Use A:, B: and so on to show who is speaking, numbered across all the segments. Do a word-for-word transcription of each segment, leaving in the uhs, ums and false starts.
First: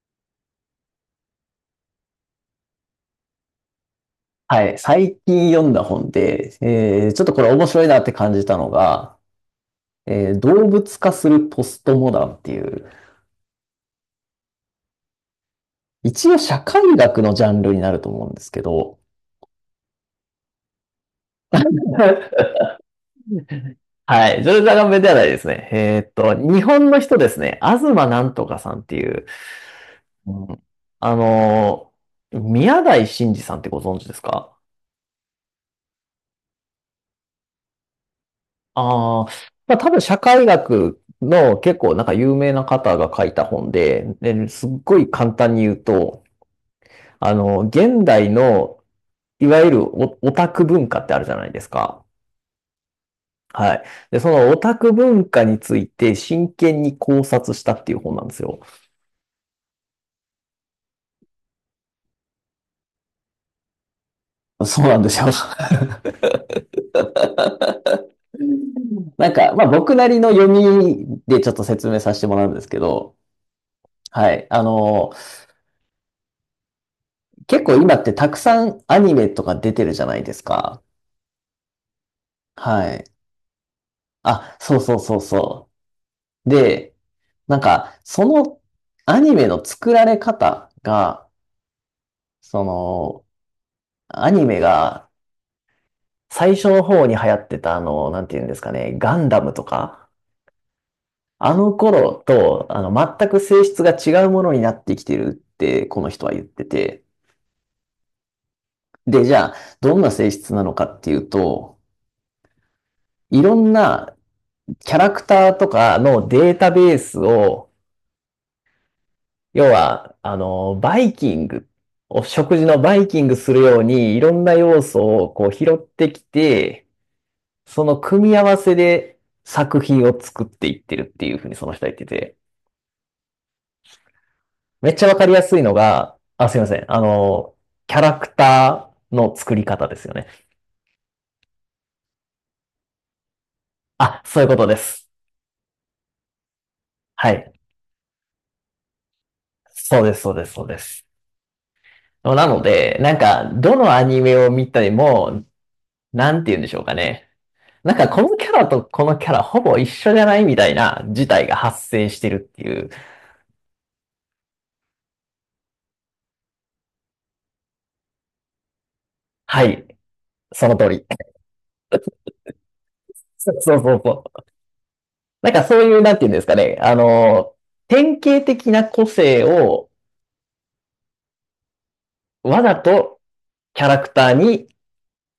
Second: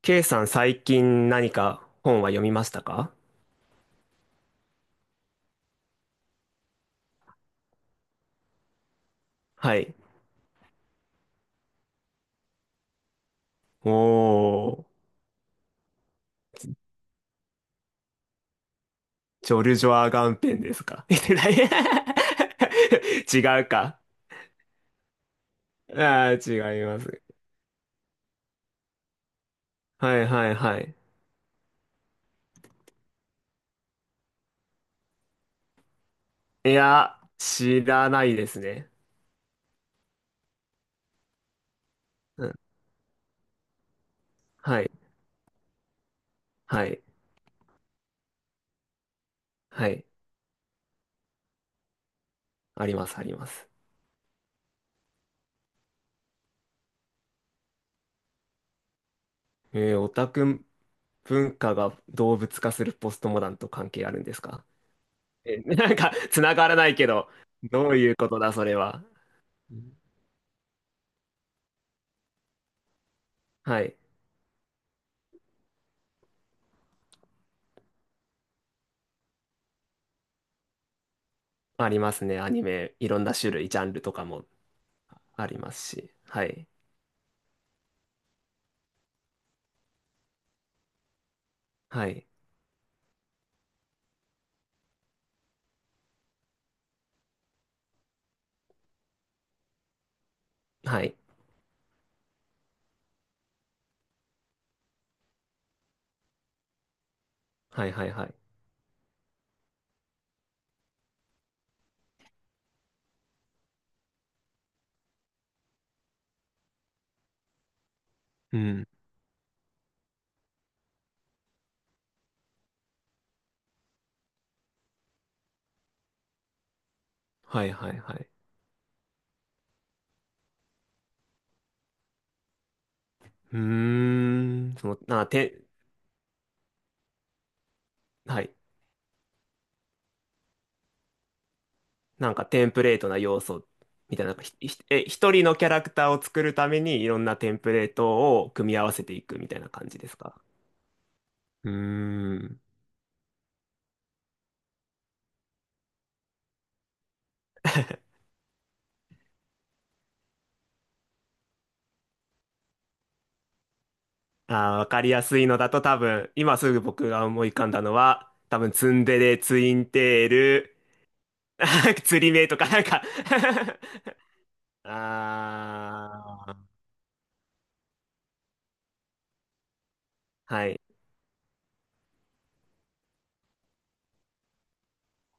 A: ケー さん、最近何か本は読みましたか？
B: はい、最近読んだ本で、えーちょっとこれ面白いなって感じたのが、
A: はい。
B: えー動物化するポストモダンっていう、
A: おー、
B: 一応社会学のジャンルになると思うんですけど、
A: ジョルジョア・ガンペンですか？ 違 うか。
B: はい、ジョルジャガンベではないですね。えーっ
A: ああ、
B: と、
A: 違
B: 日
A: い
B: 本
A: ま
B: の人
A: す。
B: ですね、東なんとかさんっていう、
A: はいは
B: う
A: い
B: ん、
A: はい。
B: あのー、宮台真司さんってご存知ですか？
A: いや、知らないですね。
B: ああ、まあ多分社会学の結構なんか有
A: う
B: 名
A: ん。
B: な方が書いた本で、で、すっ
A: はい、
B: ごい簡単に言うと、
A: はい、
B: あの、現代の、いわゆ
A: はい。
B: るオタク文化ってあるじゃないですか。
A: あります、あります。
B: はい。で、そのオタク文化について真剣に考察したっていう本なんですよ。
A: えー、オタク文化が動物化するポストモダンと関係あるんですか？
B: そうなんですよ。
A: え、なんか、つながらないけど、どういうことだ、それは。
B: なんか、まあ
A: う
B: 僕
A: ん。
B: なりの読みでちょっと説明させてもらうんですけど、
A: はい。
B: はい。あの、結構今ってたくさんアニメとか出てるじゃないですか。
A: ありますね。アニ
B: は
A: メ、
B: い。
A: いろんな種類、ジャンルとかも
B: あ、そうそうそう
A: あり
B: そ
A: ますし。は
B: う。
A: い。
B: で、なんか、そのアニメの作られ方が、
A: はい。
B: その、アニメが最初の方に流行ってたあの、なんて言うんですかね、ガンダムとか、
A: はい。
B: あの頃と、あの、全く性質が違うものになってきてるって、この人は言ってて。
A: はい、はい、はい。
B: で、じゃあ、どんな性質なのかっていうと、いろんなキャラクターとかのデータベースを、
A: うん。
B: 要は、あの、バイキング、お食事のバイキングするように、いろんな要素をこう拾ってきて、
A: はい、
B: そ
A: はい、
B: の
A: はい。
B: 組み合わせで作品を作っていってるっていうふうにその人は言ってて、
A: うーん。そ
B: めっ
A: の、
B: ちゃわか
A: な、
B: りやすい
A: て、
B: のが、あ、すいません。あの、キャラク
A: はい。
B: ターの作り方ですよね。
A: なんかテンプレートな要素み
B: あ、
A: たいな、なん
B: そう
A: か
B: いう
A: ひ、
B: ことで
A: ひえ、
B: す。
A: 一人のキャラクターを作るためにいろん
B: は
A: なテ
B: い。
A: ンプレートを組み合わせていくみたいな感じ
B: そう
A: で
B: で
A: す
B: す、そう
A: か？
B: です、そうです。
A: うー
B: な
A: ん。
B: ので、なんか、どのアニメを見たても、なんて言うんでしょうかね。なんか、このキャラとこのキャラほぼ一緒じゃないみたいな事態が発生してるっていう。
A: あー、わかりやすいのだと多分、今すぐ僕が思い浮かんだのは、多分ツンデレ、ツ
B: は
A: イ
B: い。
A: ンテー
B: その
A: ル、
B: 通り。
A: 釣り 目とかなんか。
B: そうそうそう。なんかそういう、なんていうんで
A: あ
B: すかね、あの、典型的な個性を
A: あ、はい。
B: わざとキャラクターに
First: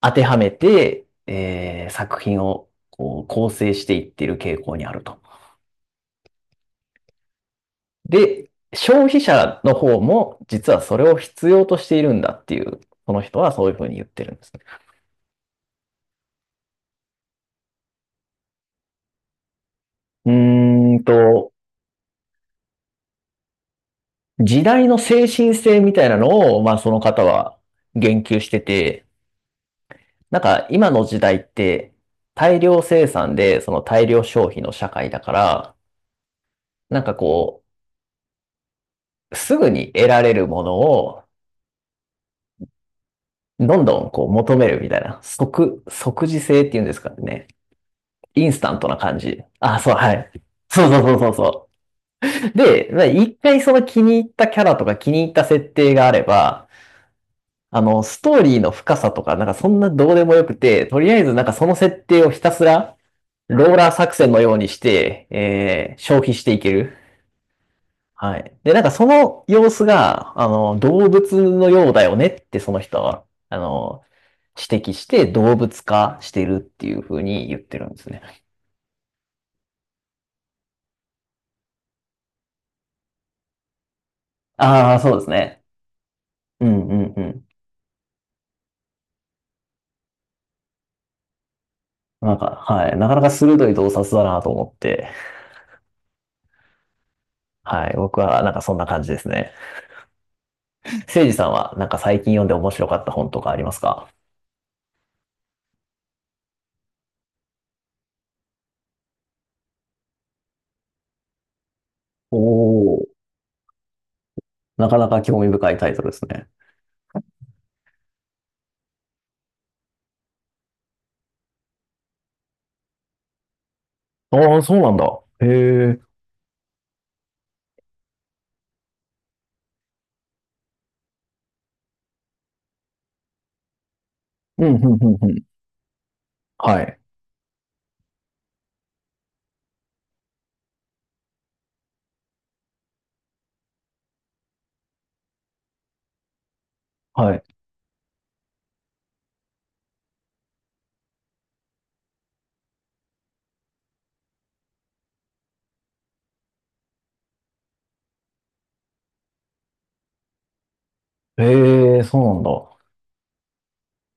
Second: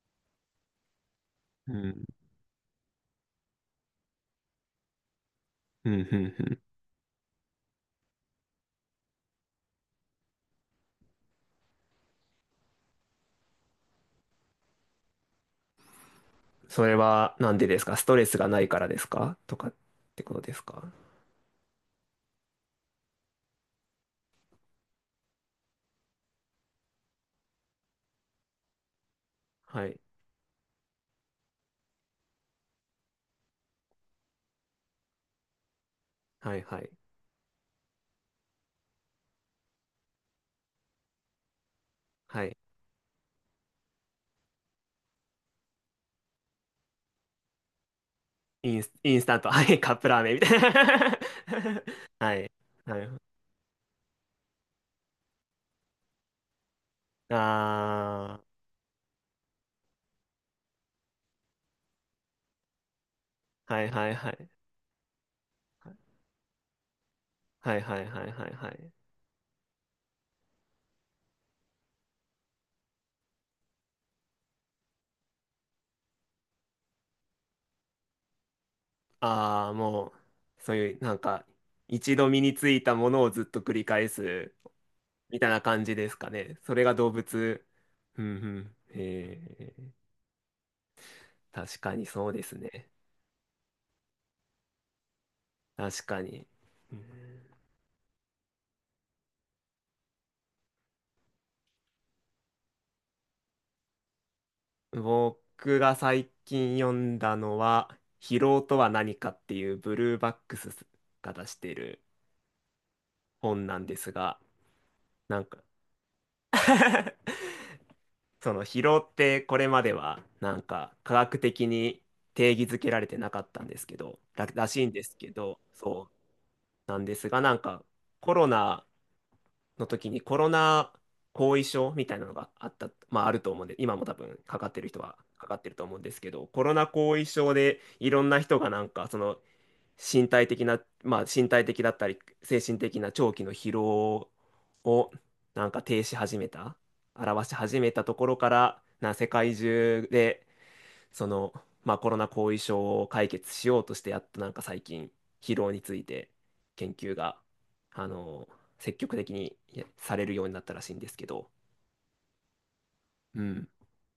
B: 当てはめて、
A: う
B: えー
A: ん、
B: 作品をこう構成していっている傾向にあると。
A: うん、うん、うん。
B: で、消費者の方も実はそれを必要としているんだっていう、その人はそういうふうに言ってるんですね。
A: それはなんでですか？ストレスがないからですかとかって
B: う
A: ことですか？
B: ーんと、時代の精神性みたいなのを、まあその方は言及してて、
A: はい、
B: なんか今の時代って大量生産でその大量消費の社会だから、
A: はい、はい、
B: なんかこう、すぐに得られるものを
A: はい。
B: どんどんこう求めるみたいな、即、即時性っていうんですかね。インスタ
A: イ
B: ン
A: ン
B: ト
A: ス、
B: な
A: イ
B: 感
A: ンスタン
B: じ。
A: ト、は
B: あ、
A: い、
B: そ
A: カ
B: う、
A: ップ
B: は
A: ラー
B: い。
A: メンみたい
B: そうそうそ
A: な。
B: うそうそ
A: はい、
B: う。で、
A: は
B: まあ
A: い。
B: 一回その気に入ったキャラとか気に入った設定があれば、あの、スト
A: あ
B: ーリーの深さとか、なんかそんなどうでもよくて、とりあえずなんかその設定をひたすらロ
A: あ、
B: ー
A: はい、
B: ラー
A: はい、
B: 作
A: は
B: 戦の
A: い。
B: ようにして、えー消費していける。
A: はい、はい、はい、
B: は
A: はい、
B: い。
A: は
B: で、なんか
A: い。
B: その様子が、あの、動物のようだよねってその人は、あの、指摘して動物化してるっていう風に言ってるんですね。
A: ああ、もう、そういう、なんか、一度身についたものをずっと繰り返す
B: ああ、そうです
A: みたいな
B: ね。
A: 感じですかね。
B: う
A: それ
B: んう
A: が動
B: んうん。
A: 物。うん、うん。へえ。確かにそう
B: なん
A: です
B: か、は
A: ね。
B: い。なかなか鋭い洞察だなと思って、
A: 確かに。うん。
B: はい。僕はなんかそんな感じですね。せいじさんはなんか最近読んで面白かった本とかありますか？
A: 僕が最近読んだのは「疲労とは何か」っていうブルーバックスが出してる
B: おおー。
A: 本なんですが、
B: なかなか興
A: なん
B: 味
A: か、
B: 深いタイトルですね。
A: その疲労ってこれまではなんか科学的に定義づけられてなかったんですけどら、
B: ああ、
A: ら
B: そう
A: しい
B: な
A: ん
B: ん
A: で
B: だ。
A: すけ
B: へ
A: ど、
B: え。
A: そうなんですが、なんかコロナの時にコロナ後遺症みたいなのがあった、まああると思うんで、今も多分か
B: う
A: かっ
B: ん、う
A: て
B: ん、
A: る
B: う
A: 人は
B: ん、うん。
A: かかってると思うんですけど、コロ
B: は
A: ナ
B: い。
A: 後遺症でいろんな人がなんかその身体的な、まあ身体的だったり精神的な長期の疲労を、なんか停止始めた、
B: はい。
A: 表し始めたところから、な世界中でその、まあ、コロナ後遺症を解決しようとして、やっとなんか最近、疲労について研究があの積極的にやされるようになったらしいんですけど、
B: へえ、そうなんだ。
A: うん、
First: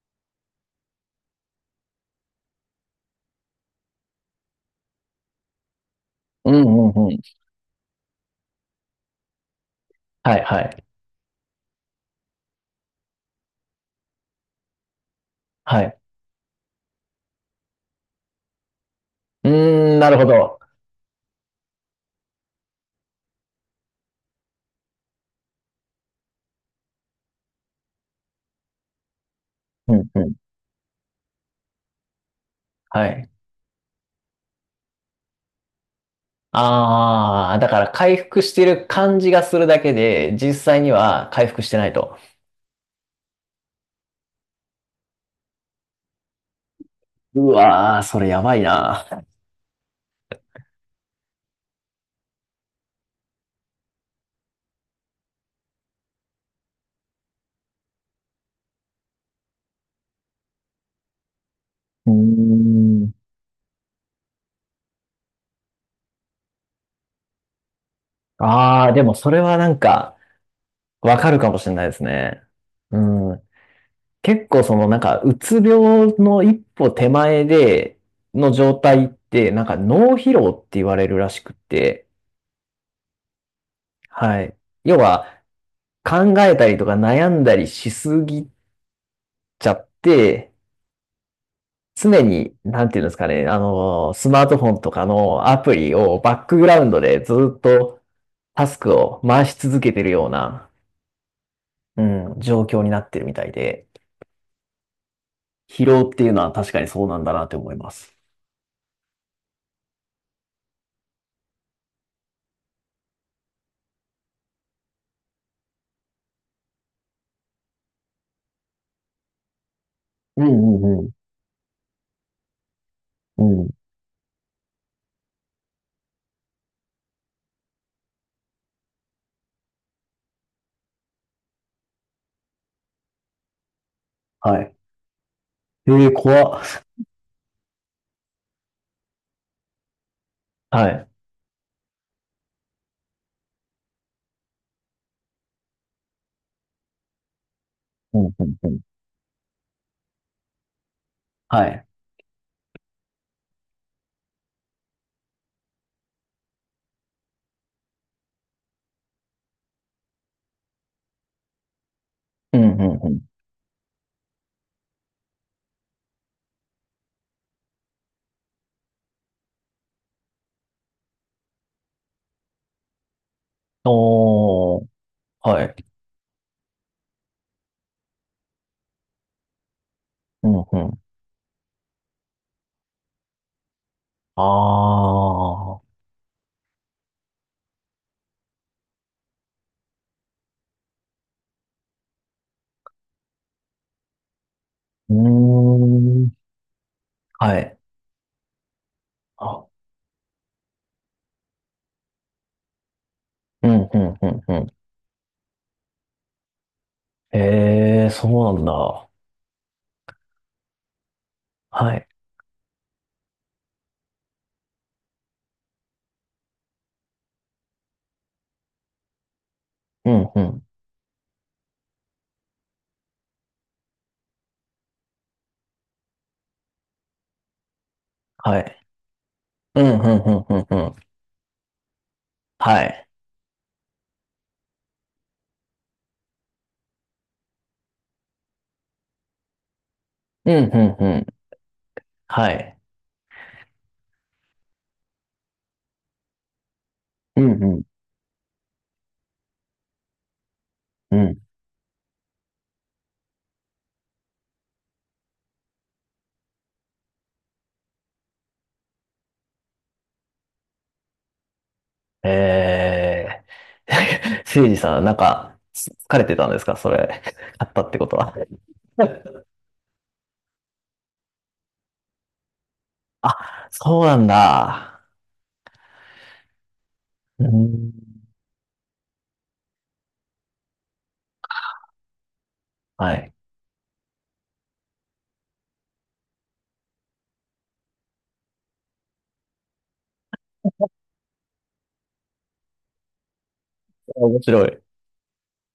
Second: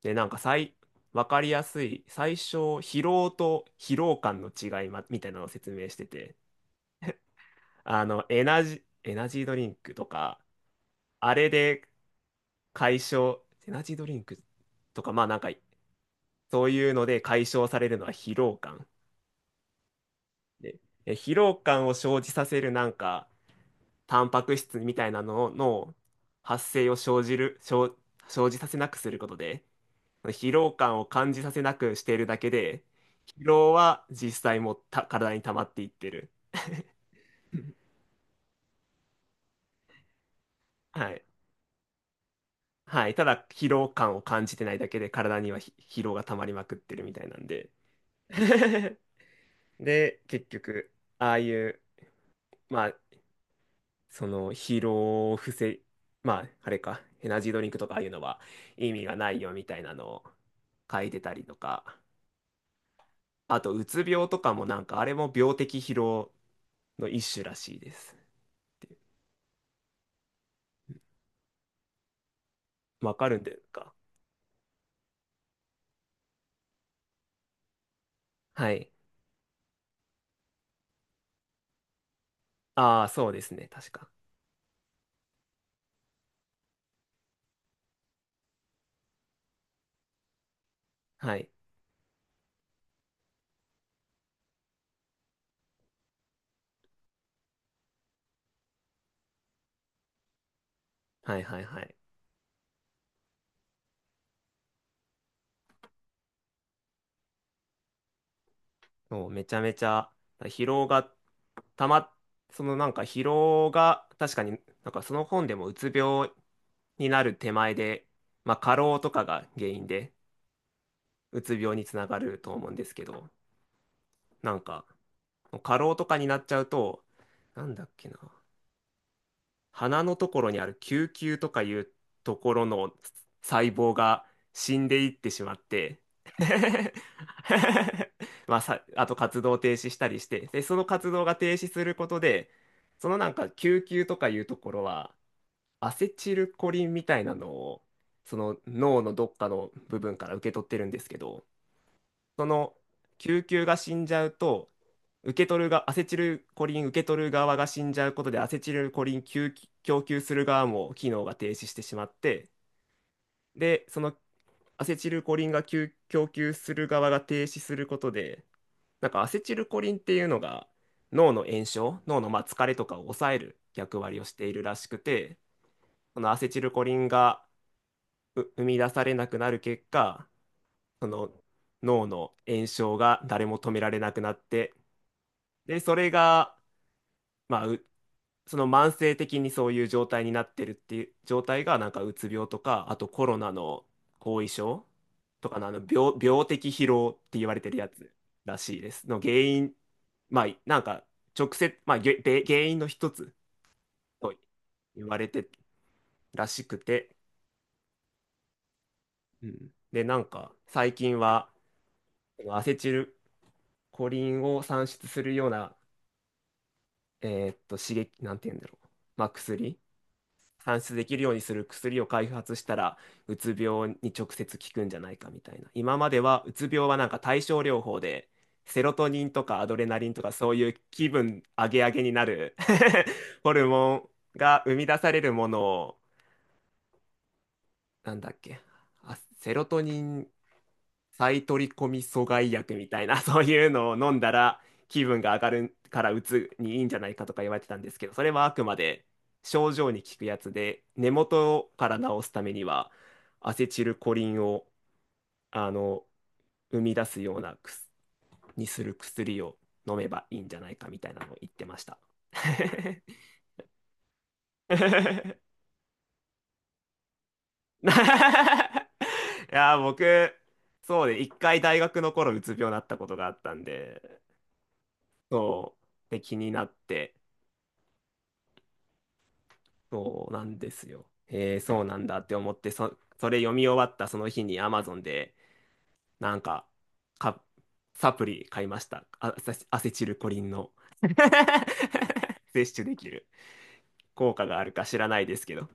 A: で、なんか最分かりやすい最初、疲労と疲労感の違い、ま、みたいなのを説明してて、
B: うん、うん、うん。
A: あのエナジ、エナジードリンクと
B: は
A: か、
B: い、はい。
A: あれで解消、エナジードリンクとか、まあなんか
B: はい。
A: そういうので解消されるのは疲労感
B: うーん、なるほど。
A: で、え疲労感を生じさせるなんか、タンパク質みたいなのの発生を生じる、生、生じさせなくすることで、
B: うん、うん。
A: 疲労感を感じさせなくしているだけで、
B: はい。
A: 疲労は実際もた体に溜まっていってる。
B: ああ、だか ら回復してる感じがするだけで、実際に
A: はい。
B: は回復してないと。
A: はい。ただ、疲労感を感じてないだけで、体にはひ疲労が溜まりまくってるみたいなん
B: う
A: で。
B: わー、それやばい な。
A: で、結局、ああいう、まあ、その疲労を防い、まあ、あれか、エナジードリンクとかああいうのは意味がないよみたいなのを書いてたりとか、
B: うーん。
A: あと、うつ病とかもなんか、あれも病的疲労の一種らしいですっ
B: ああ、
A: てい
B: でもそれはなんか、わかるかもしれないですね。
A: う。わか
B: う
A: るん
B: ん。
A: ですか？
B: 結構そのなんか、うつ病の一歩手前での
A: は
B: 状
A: い。
B: 態って、なんか脳疲労って言われるらしくって、
A: ああ、そうですね、確か。
B: はい。要は考えたりとか悩んだりしすぎちゃって、
A: はい。
B: 常に、なんていうんですかね、あの、スマートフォンとかのアプリをバックグラウンドでずっとタスクを回し続けてるような、
A: はいはいはい。
B: うん、状況になってるみたいで、疲労っていうのは確かにそうなんだなって思います。
A: もうめちゃめちゃ疲労がたま、そのなんか疲労が、確かになんかその本でも、うつ病になる手前で、まあ過労とかが原因で、
B: うんうん
A: うつ病につながると思うんですけど、
B: うん。うん。
A: なんか、過労とかになっちゃうと、なんだっけな、鼻のところにある球球とかいうところの細胞が
B: はい。
A: 死んでいってしまって、
B: ええ、怖っ。
A: まあ、さ、あと活動を停止したりして、で、その
B: はい。
A: 活動が停止することで、そのなんか救急とかいうところは、アセチルコリンみたいなのを、
B: うんう
A: そ
B: ん
A: の
B: うん。
A: 脳のどっかの部分から受け取ってるんですけど、
B: はい。
A: その救急が死んじゃうと、受け取るがアセチルコリン受け取る側が死んじゃうことで、アセチルコリン供供給する側も機能が停止してしまって、
B: うんうんうん。
A: で、そのアセチルコリンが供供給する側が停止することで、なんかアセチルコリンっていうのが、脳の炎症、脳の、まあ疲れとかを抑える役割をしているら
B: お
A: し
B: ー、
A: くて、
B: はい。
A: そのアセチルコリンがう生み出されなくなる結果、
B: うんうん。
A: その脳の炎症が誰も止められなくなっ
B: あ
A: て、で、そ
B: ー、
A: れが、まあ、うその慢性的にそういう状態になってるっていう状態が、なんかうつ病とか、あとコロナの後遺症
B: うー
A: とかの、あの病、
B: ん。
A: 病的疲労って言わ
B: は
A: れて
B: い。
A: るやつらしいです。の原
B: あ、
A: 因、まあ、なんか直接、まあ、げべ原因の一つ
B: うんうんう
A: と
B: んうん。
A: 言われてらしくて、
B: ええ、そうなんだ。
A: うん、で、なんか最近は、
B: はい。
A: そのアセチルコリンを産出するような、えーっと、刺激、なんて言うんだろう、まあ、薬、
B: うんうん。
A: 算出できるようにする薬を開発したら、うつ病に直接効くんじゃないかみたいな。今までは、うつ病はなんか対症療法で、
B: は
A: セ
B: い。
A: ロトニンとかアド
B: う
A: レ
B: ん
A: ナ
B: う
A: リンと
B: んう
A: か
B: ん
A: そ
B: う
A: う
B: ん
A: い
B: う
A: う
B: ん。
A: 気分上げ上げになる
B: はい。
A: ホルモンが生み出されるものを、なんだっけ、あ、セロトニン
B: うんうんうん。
A: 再取り込み阻
B: は
A: 害薬
B: い。
A: みたいな、そういうのを飲んだら気分が上がるからうつにいいんじゃないかと
B: う
A: か言われ
B: ん
A: てた
B: う
A: ん
B: ん
A: ですけど、それはあくまで症状に効くやつで、根
B: うん。
A: 元から治すためにはアセチルコリンをあの生み出すような薬にする薬を飲めばいいんじゃないかみたいなのを言ってました。
B: ええ、 せいじ さん、なん
A: い
B: か、疲れてたんですかそれ、買ったってことは。
A: やー、僕、そうで、一回大学の頃、うつ病になったことがあったん
B: あ、そ
A: で、
B: うなんだ。
A: そう。で、気になって、
B: うん、
A: そうなんですよ。えー、そうなんだって思って、そ、
B: は
A: そ
B: い。
A: れ読み終わったその日に アマゾン で、なんか、か、サプリ買いました。あ、アセアセチルコリンの 摂取できる効
B: 面
A: 果があ
B: 白
A: る
B: い。
A: か知らないですけど。